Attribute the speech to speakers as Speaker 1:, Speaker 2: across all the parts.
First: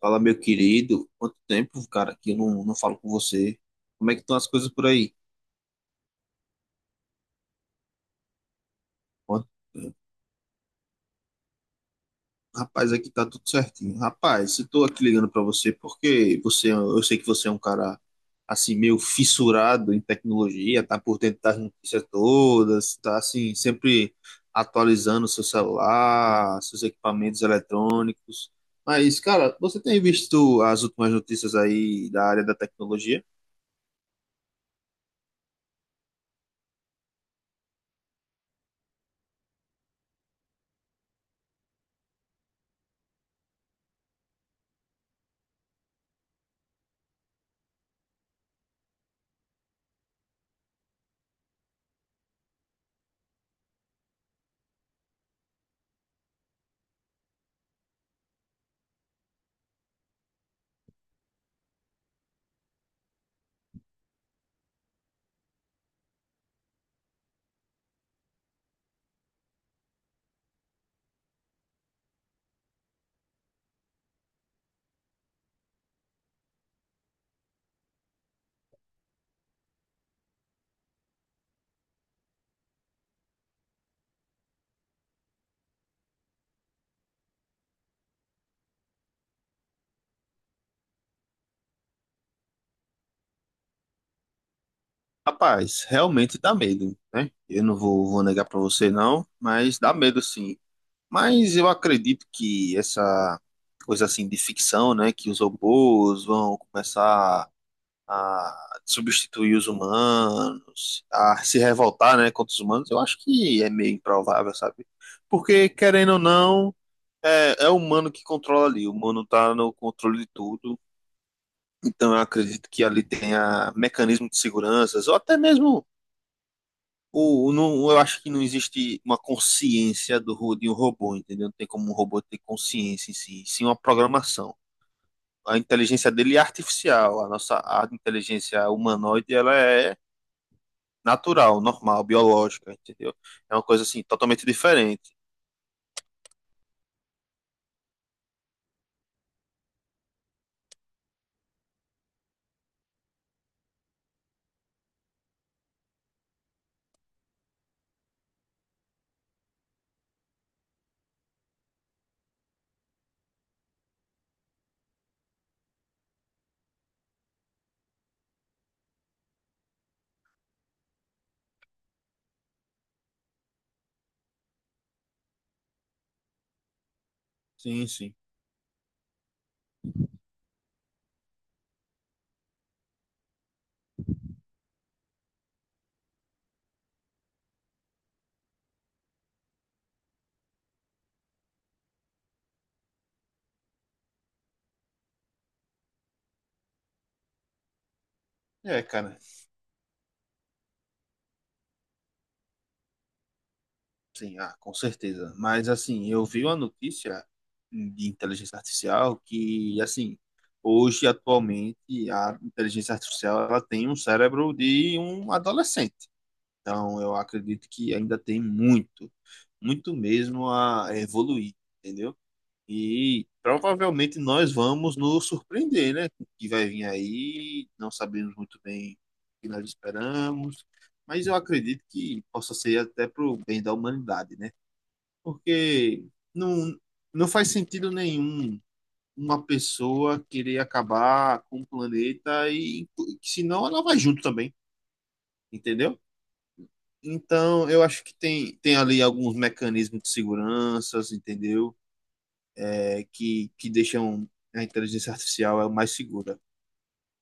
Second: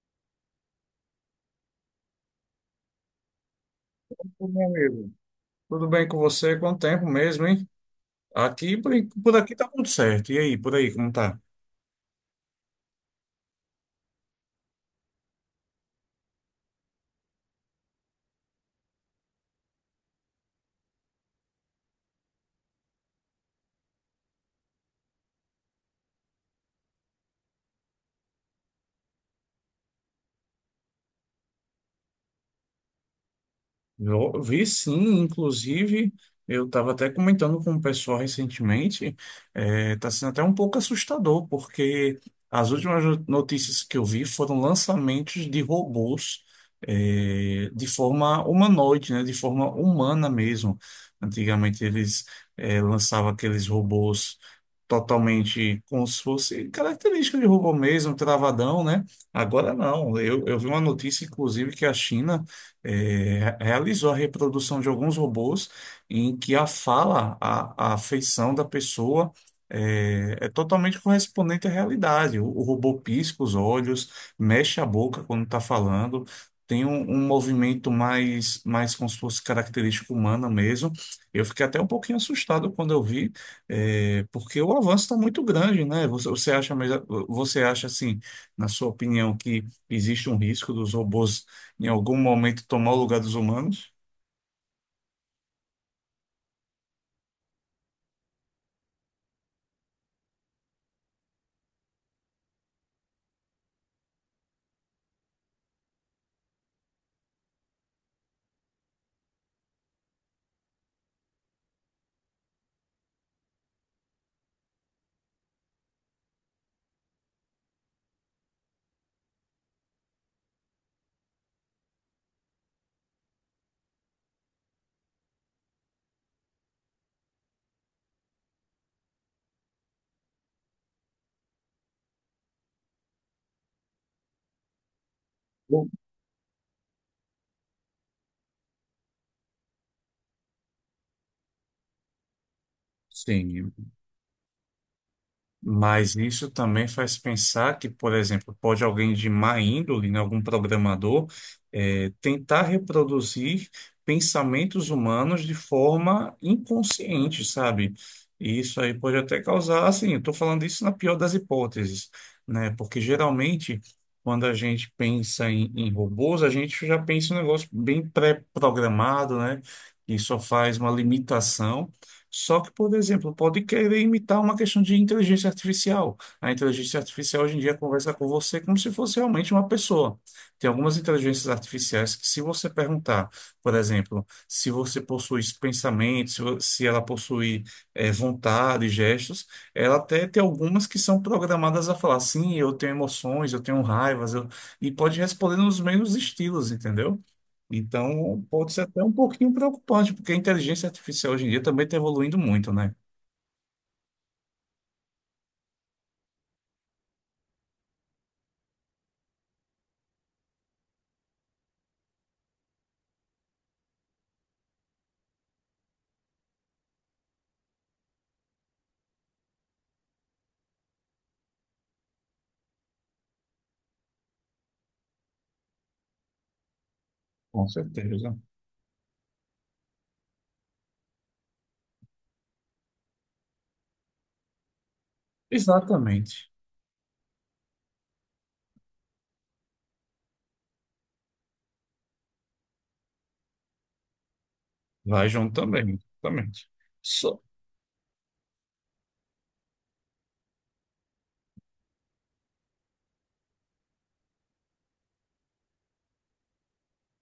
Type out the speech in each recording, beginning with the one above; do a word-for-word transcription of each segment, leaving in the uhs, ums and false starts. Speaker 1: Fala, meu querido, quanto tempo, cara, que eu não, não falo com você. Como é que estão as
Speaker 2: Ô, meu
Speaker 1: coisas por
Speaker 2: amigo,
Speaker 1: aí?
Speaker 2: tudo bem com você? Quanto tempo mesmo, hein? Aqui, por, por
Speaker 1: Quanto
Speaker 2: aqui tá tudo
Speaker 1: tempo?
Speaker 2: certo. E aí, por aí, como tá?
Speaker 1: Rapaz, aqui tá tudo certinho. Rapaz, eu tô aqui ligando pra você porque você, é um, eu sei que você é um cara assim meio fissurado em tecnologia, tá por dentro das notícias todas, tá assim sempre atualizando seu celular, seus equipamentos eletrônicos. Mas, cara, você tem visto as últimas notícias aí da área da tecnologia?
Speaker 2: Eu vi sim, inclusive, eu estava até comentando com o pessoal recentemente, é, tá sendo até um pouco assustador, porque as últimas no- notícias que eu vi foram lançamentos de robôs, é, de forma humanoide, né? De forma humana mesmo. Antigamente eles, é, lançavam aqueles robôs, totalmente como se fosse característica de robô mesmo, travadão, né? Agora não. Eu, eu vi uma notícia, inclusive, que a China eh, realizou a reprodução de alguns robôs em que a fala, a, a feição da pessoa, eh, é totalmente correspondente à realidade. O, o robô pisca os olhos, mexe a boca quando está falando. Tem um, um movimento mais, mais como se fosse característica humana mesmo. Eu fiquei até um pouquinho assustado quando eu vi, é, porque o avanço está muito grande, né? Você, você acha, melhor- você acha assim, na sua opinião, que existe um risco dos robôs em algum momento tomar o lugar dos humanos?
Speaker 1: Rapaz, realmente dá medo, né? Eu não vou, vou negar pra você não, mas dá medo sim. Mas eu acredito que essa coisa assim de ficção, né, que os robôs vão começar a substituir os humanos, a se revoltar, né, contra os humanos, eu acho que é meio improvável, sabe? Porque querendo ou não, é, é o humano que controla ali, o humano tá no controle de tudo. Então eu acredito que ali tenha mecanismo de seguranças ou até mesmo o, o não, eu acho que não existe uma consciência do, ro- de um robô, entendeu? Não tem como um robô ter consciência em si, sim uma programação. A
Speaker 2: Bom.
Speaker 1: inteligência dele é artificial, a nossa a inteligência humanoide ela é natural, normal, biológica, entendeu?
Speaker 2: Sim.
Speaker 1: É uma coisa assim totalmente diferente.
Speaker 2: Mas isso também faz pensar que, por exemplo, pode alguém de má índole, né, algum programador, eh, tentar reproduzir pensamentos humanos de forma inconsciente, sabe? E isso aí pode até causar, assim, eu estou falando isso na pior das hipóteses, né? Porque geralmente, quando a gente pensa em, em robôs, a gente já pensa em um negócio bem pré-programado, né? Que só faz uma limitação. Só que, por exemplo, pode querer imitar uma questão de inteligência artificial. A inteligência artificial hoje em dia
Speaker 1: Sim,
Speaker 2: conversa
Speaker 1: sim.
Speaker 2: com você como se fosse realmente uma pessoa. Tem algumas inteligências artificiais que, se você perguntar, por exemplo, se você possui pensamentos, se vo- se ela possui, eh, vontade, gestos, ela até tem algumas que são programadas a falar, sim, eu tenho emoções, eu tenho raivas, eu... e pode responder nos mesmos estilos, entendeu? Então, pode ser
Speaker 1: É,
Speaker 2: até um
Speaker 1: cara,
Speaker 2: pouquinho preocupante, porque a inteligência artificial hoje em dia também está evoluindo muito, né?
Speaker 1: sim, ah, com certeza. Mas assim, eu vi uma notícia de inteligência artificial que, assim, hoje atualmente a inteligência artificial ela tem um cérebro de um adolescente. Então, eu acredito que ainda tem muito, muito mesmo a evoluir, entendeu? E provavelmente nós vamos nos surpreender, né, com o que vai vir
Speaker 2: Com
Speaker 1: aí, não sabemos
Speaker 2: certeza.
Speaker 1: muito bem o que nós esperamos, mas eu acredito que possa ser até para o bem da humanidade, né? Porque
Speaker 2: Exatamente.
Speaker 1: não, não faz sentido nenhum uma pessoa querer acabar com o planeta e senão ela vai junto também,
Speaker 2: Vai junto também,
Speaker 1: entendeu?
Speaker 2: exatamente. Só.
Speaker 1: Então, eu acho que tem, tem ali alguns mecanismos de segurança, entendeu? É, que, que deixam a inteligência artificial é mais segura.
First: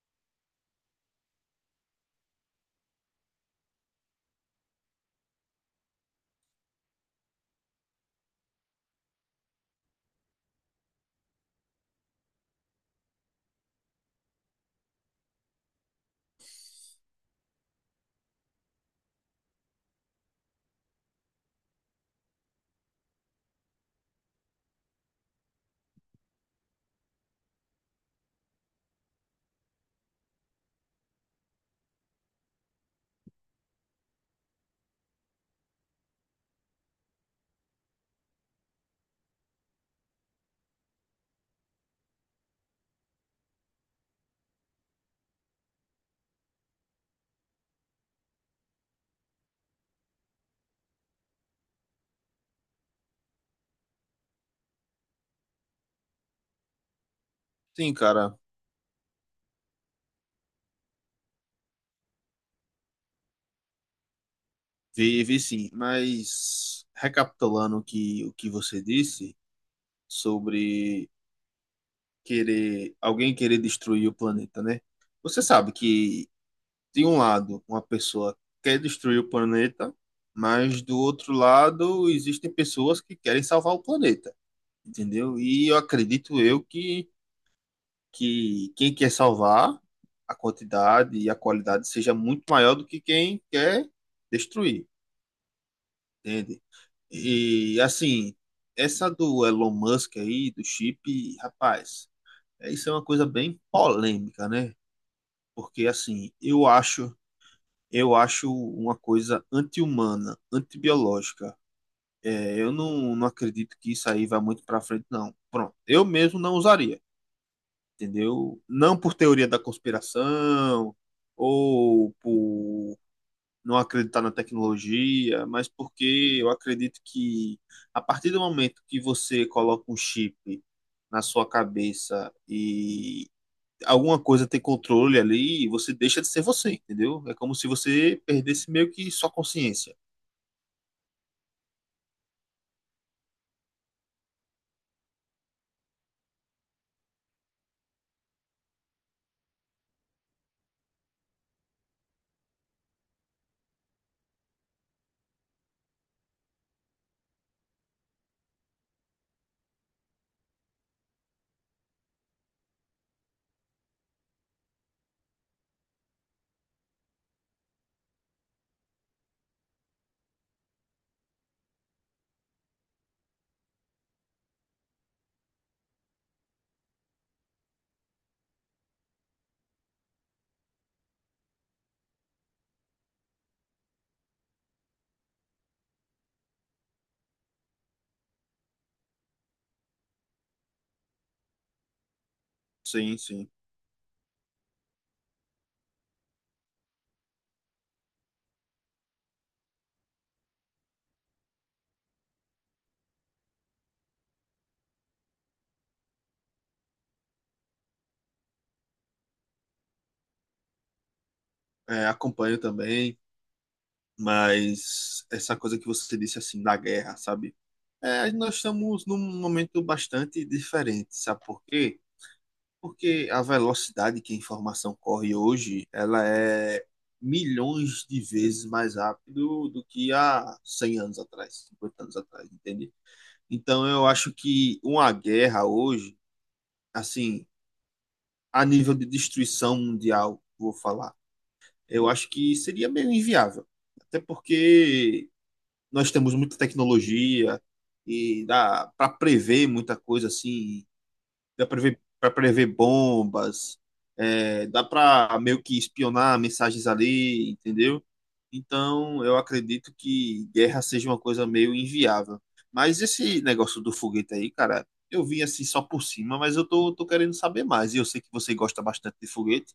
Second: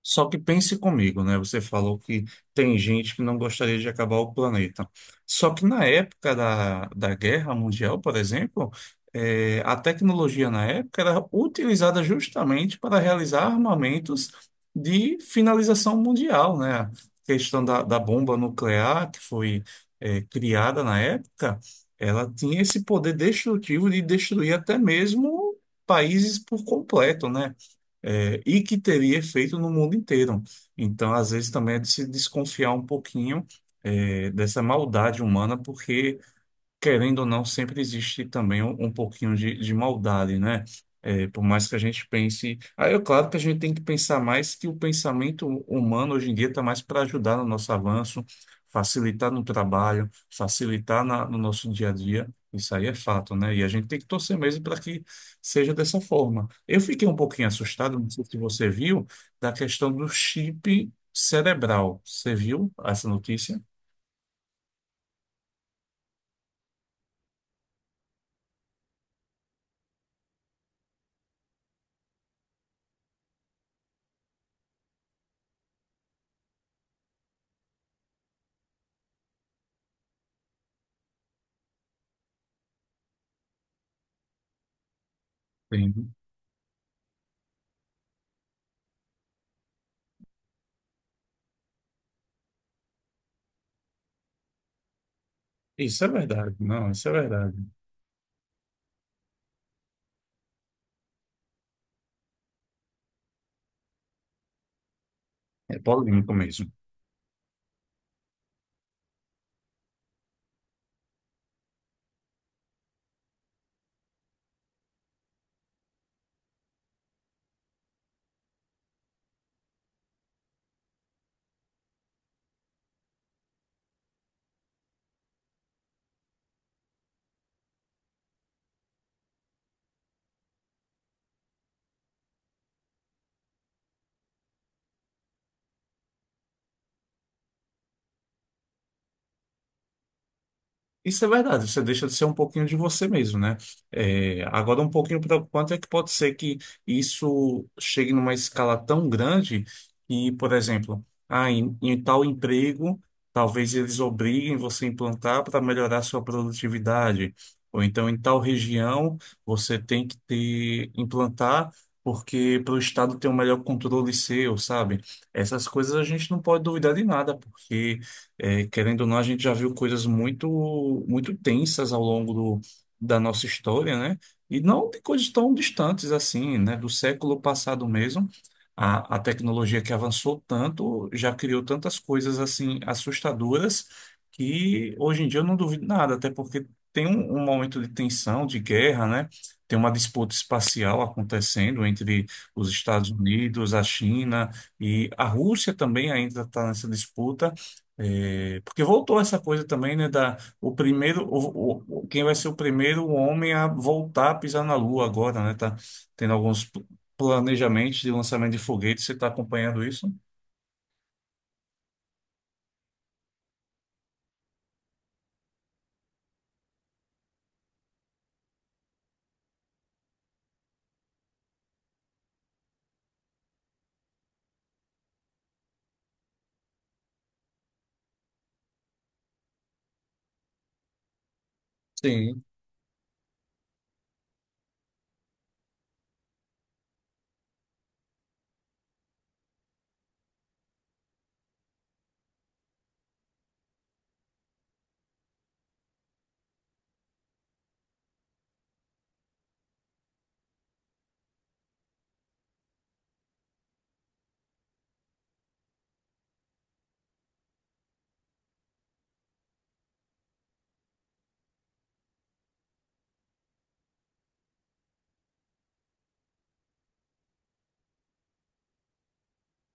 Speaker 2: Só que pense comigo, né? Você falou que tem gente que não gostaria de acabar o planeta. Só que na época da, da Guerra Mundial, por exemplo, eh, a tecnologia na época era utilizada justamente para realizar armamentos de finalização mundial, né? A questão da, da bomba nuclear, que foi, eh, criada na época, ela tinha esse poder destrutivo de destruir até mesmo países por completo, né? É, e que teria efeito no mundo inteiro. Então, às vezes, também é de se desconfiar um pouquinho, é, dessa maldade humana, porque querendo ou não, sempre existe também um, um pouquinho de, de maldade, né? É, por mais que a gente pense. Aí é claro que a gente tem que pensar mais que o pensamento humano hoje em dia está mais para ajudar no nosso avanço, facilitar no trabalho, facilitar na- no nosso dia a dia. Isso aí é fato, né? E a gente tem que torcer mesmo para que seja dessa forma. Eu fiquei um pouquinho
Speaker 1: Sim,
Speaker 2: assustado, não sei se
Speaker 1: cara,
Speaker 2: você viu, da questão do chip cerebral. Você viu essa notícia?
Speaker 1: vi, vi sim, mas recapitulando o que, o que você disse sobre querer alguém querer destruir o planeta, né? Você sabe que de um lado, uma pessoa quer destruir o planeta, mas do outro lado existem pessoas que querem salvar o planeta, entendeu? E eu
Speaker 2: Sim.
Speaker 1: acredito eu que, que quem quer salvar a quantidade e a qualidade seja muito maior do que quem quer destruir,
Speaker 2: Isso é verdade,
Speaker 1: entende?
Speaker 2: não, isso é verdade.
Speaker 1: E assim, essa do Elon Musk aí, do chip, rapaz, é isso é uma coisa bem polêmica, né?
Speaker 2: É
Speaker 1: Porque assim,
Speaker 2: polêmico
Speaker 1: eu
Speaker 2: mesmo.
Speaker 1: acho eu acho uma coisa anti-humana, antibiológica. É, eu não, não acredito que isso aí vá muito para frente, não. Pronto, eu mesmo não usaria, entendeu? Não por teoria da conspiração ou por não acreditar na tecnologia, mas porque eu acredito que a partir do momento que você coloca um chip na sua cabeça e alguma coisa ter controle ali, você deixa de ser você, entendeu? É como se você perdesse meio que sua consciência.
Speaker 2: Isso é verdade, você deixa de ser um pouquinho de você mesmo, né? É, agora, um pouquinho preocupante é que pode ser que isso chegue numa escala tão grande que, por exemplo, ah, em, em tal emprego, talvez eles obriguem você a implantar para melhorar sua produtividade. Ou então, em tal região, você tem que ter, implantar porque para o Estado ter um melhor controle seu, sabe? Essas coisas a gente não pode duvidar de nada, porque. É, querendo ou não, a gente já viu coisas muito, muito tensas ao longo do, da nossa história, né? E não de coisas tão distantes assim, né? Do século passado mesmo, a, a tecnologia que avançou tanto já criou tantas coisas assim assustadoras que hoje em dia eu não duvido nada, até porque tem um, um momento de tensão, de guerra, né? Tem uma disputa espacial acontecendo entre os Estados
Speaker 1: Sim, sim.
Speaker 2: Unidos, a China e a Rússia também ainda está nessa disputa. É, porque voltou essa coisa também, né, da o primeiro o, o- o- quem vai ser o primeiro homem a voltar a pisar na Lua agora, né? Tá tendo alguns pl- planejamentos de lançamento de foguetes, você está acompanhando isso?
Speaker 1: É, acompanho também, mas essa coisa que você disse assim da guerra, sabe? É, nós estamos num momento bastante diferente, sabe por quê? Porque a velocidade que a informação corre hoje, ela é milhões de vezes mais rápido do que há cem anos atrás, cinquenta anos
Speaker 2: Sim.
Speaker 1: atrás, entende? Então eu acho que uma guerra hoje assim, a nível de destruição mundial, vou falar, eu acho que seria meio inviável. Até porque nós temos muita tecnologia e dá para prever muita coisa assim, dá para prever, pra prever bombas, é, dá para meio que espionar mensagens ali, entendeu? Então, eu acredito que guerra seja uma coisa meio inviável. Mas esse negócio do foguete aí, cara, eu vi assim só por cima, mas eu tô, tô querendo saber mais. E eu sei que você gosta bastante de foguete.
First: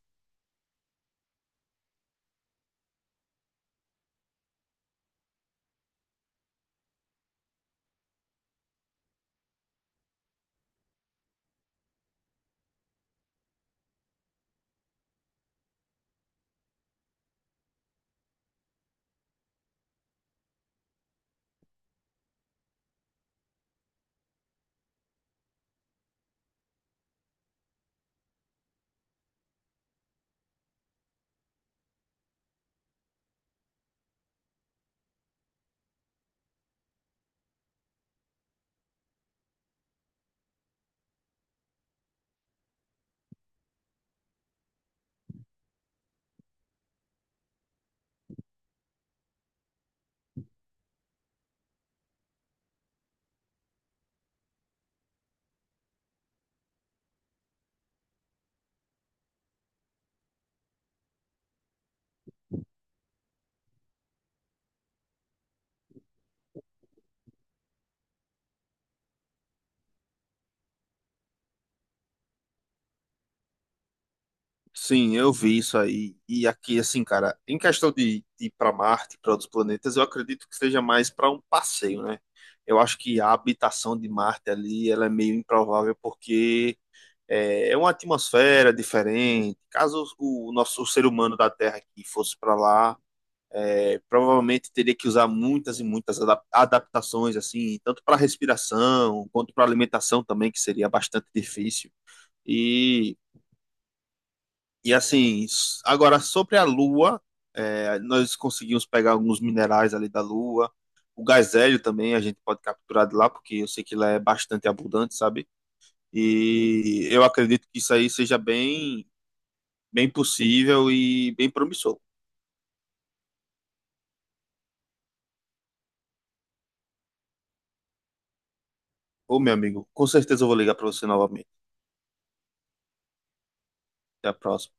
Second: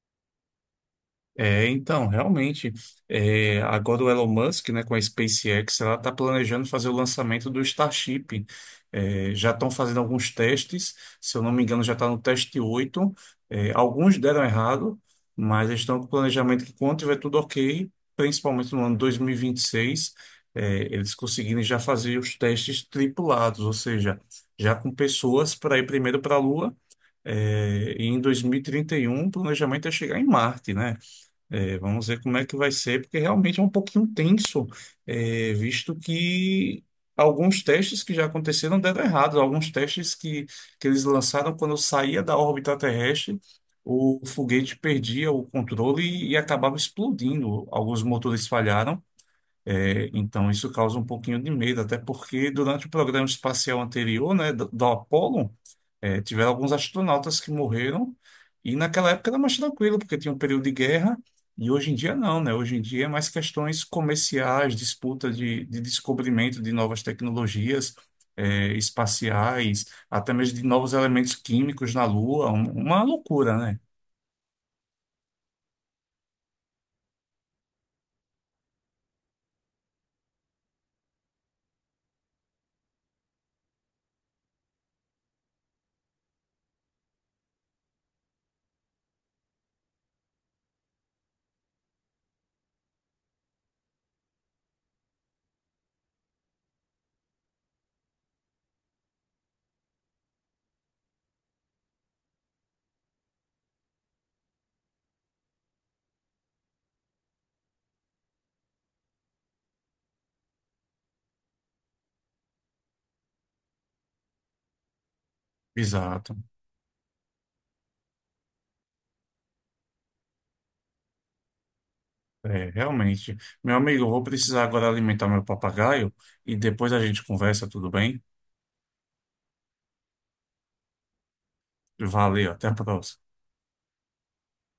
Speaker 2: É, então, realmente, é, agora o Elon Musk, né, com a SpaceX, ela está planejando fazer o lançamento do Starship. É, já estão fazendo alguns testes, se eu não me engano, já está no teste oito. É, alguns deram errado, mas eles estão com o planejamento que quando tiver tudo ok, principalmente no ano dois mil e vinte e seis, é, eles conseguirem já fazer os testes tripulados, ou seja, já com pessoas para ir primeiro para a Lua. É, e em dois mil e trinta e um, o planejamento é chegar em Marte, né? É, vamos ver como é que vai ser, porque realmente é um pouquinho tenso, é, visto que alguns testes que já aconteceram deram errado. Alguns testes que, que eles lançaram quando saía da órbita terrestre, o foguete perdia o controle e, e acabava explodindo. Alguns motores falharam, é, então isso causa um pouquinho de medo, até porque durante o programa espacial anterior, né, do, do Apollo, é, tiveram alguns astronautas que morreram, e naquela época era mais tranquilo, porque tinha um período de guerra, e hoje em dia não, né? Hoje em dia é mais questões comerciais, disputa de, de descobrimento de novas tecnologias, é, espaciais, até mesmo de novos elementos químicos na Lua, um- uma loucura, né?
Speaker 1: Sim, eu vi isso aí. E aqui, assim, cara, em questão de, de ir para Marte, para outros planetas, eu acredito que seja mais para um passeio, né? Eu acho que a habitação de Marte ali, ela é meio improvável porque é, é uma atmosfera diferente. Caso o, o nosso o ser humano da Terra aqui fosse para lá, é, provavelmente teria que usar muitas e muitas adap- adaptações, assim, tanto para respiração quanto para alimentação também, que seria bastante difícil. E e assim, s- agora sobre a Lua, é, nós conseguimos pegar alguns minerais ali da Lua. O gás hélio também a gente pode capturar de lá, porque eu sei que lá é bastante abundante, sabe?
Speaker 2: Exato.
Speaker 1: E eu acredito que isso aí seja bem, bem possível e bem promissor.
Speaker 2: É, realmente. Meu amigo, eu vou precisar agora alimentar meu papagaio e depois a gente conversa, tudo bem?
Speaker 1: Ô, meu amigo, com certeza eu vou ligar para você novamente.
Speaker 2: Valeu, até a próxima.
Speaker 1: Até a próxima.